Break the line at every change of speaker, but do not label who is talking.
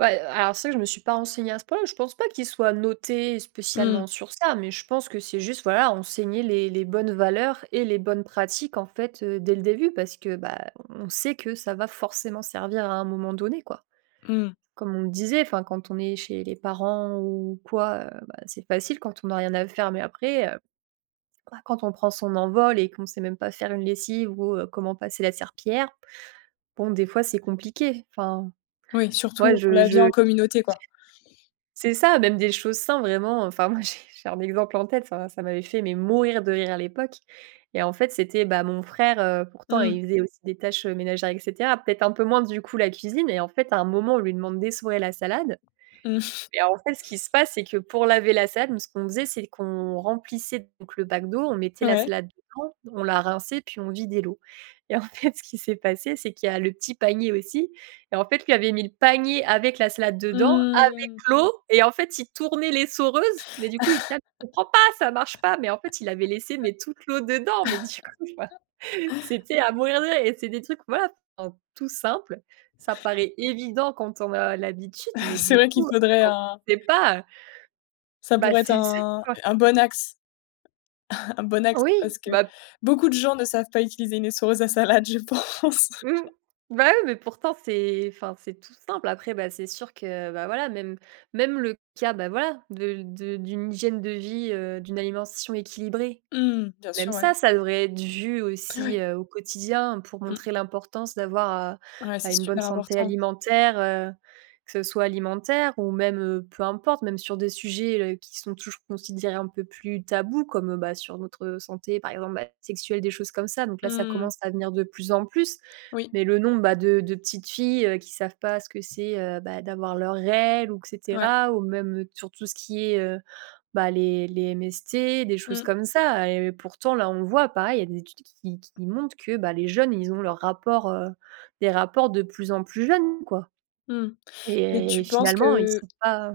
Ouais, heu, alors, ça je me suis pas renseignée à ce point-là, mais je pense pas qu'il soit noté
Mmh.
spécialement sur ça, mais je pense que c'est juste, voilà, enseigner les les bonnes valeurs et les bonnes pratiques, en fait, heu, dès le début. Parce que, bah, on sait que ça va forcément servir à un moment donné, quoi.
Mmh.
Comme on le disait, enfin, quand on est chez les parents ou quoi, heu, bah, c'est facile quand on n'a rien à faire. Mais après, heu, quoi, quand on prend son envol et qu'on sait même pas faire une lessive ou heu, comment passer la serpillière, bon, des fois, c'est compliqué, enfin
Oui,
moi,
surtout pour
je
la vie
je
en communauté, quoi.
c'est ça, même des choses simples, vraiment. Enfin, moi j'ai j'ai un exemple en tête, ça m'a ça m'avait fait, mais, mourir de rire à l'époque, et en fait, c'était, bah, mon frère, heu, pourtant,
Mmh mh.
il faisait aussi des tâches ménagères, et cetera. Peut-être un peu moins, du coup, la cuisine et en fait, à un moment, on lui demande d'essorer la salade,
Mmh.
et en fait, ce qui se passe, c'est que pour laver la salade, nous ce qu'on faisait, c'est qu'on remplissait donc le bac d'eau, on mettait la
Ouais.
salade dedans, on la rinçait, puis on vidait l'eau. Et en fait, ce qui s'est passé, c'est qu'il y a le petit panier aussi. Et en fait, il avait mis le panier avec la salade dedans, avec
Mmh.
l'eau et en fait, il tournait l'essoreuse. Mais du coup, il: [unintelligible] «Je comprends pas, ça marche pas». Mais en fait, il avait laissé, mais toute l'eau dedans. Mais du coup, enfin, c'était à mourir de rire et c'est des trucs, voilà, enfin, tout simples. Ça paraît évident quand on a l'habitude, mais
C'est
du
vrai qu'il
coup,
faudrait
quand
un
on sait pas, heu
ça
Bah,
pourrait être
c'est ça
un
quoi.
un bon axe un bon axe
Oui,
parce que
bah
beaucoup de gens ne savent pas utiliser une essoreuse à salade, je pense.
mmh, bah, oui, mais pourtant c'est enfin c'est tout simple. Après bah, c'est sûr que, bah, voilà, même même le cas, bah, voilà, de de d'une hygiène de vie, heu, d'une alimentation équilibrée.
Mmh, bien
Même
sûr, ouais.
ça, ça devrait être vu aussi,
Oui.
heu, au quotidien pour
Mmh.
montrer l'importance d'avoir, heu,
Ouais, c'est
bah, une bonne
super
santé
important.
alimentaire, heu, que ce soit alimentaire ou même, heu, peu importe, même sur des sujets, heu, qui sont toujours considérés un peu plus tabous comme, bah, sur notre, heu, santé, par exemple, bah, sexuelle, des choses comme ça. Donc là, ça
Mmh.
commence à venir de plus en plus.
Oui.
Mais le nombre, bah, de de petites filles qui savent pas ce que c'est, heu, bah, d'avoir leurs règles, ou, et
Ouais.
cetera. Ou même, heu, sur tout ce qui est, heu, bah, les les MST, des choses
Mmh.
comme ça, et heu, pourtant là, on le voit pareil, il y a des études qui qui qui montent que, bah, les jeunes, ils ont leur rapport heu, des rapports de plus en plus jeunes, quoi,
Mmh, et
et et
tu penses
finalement, ils
que
sont pas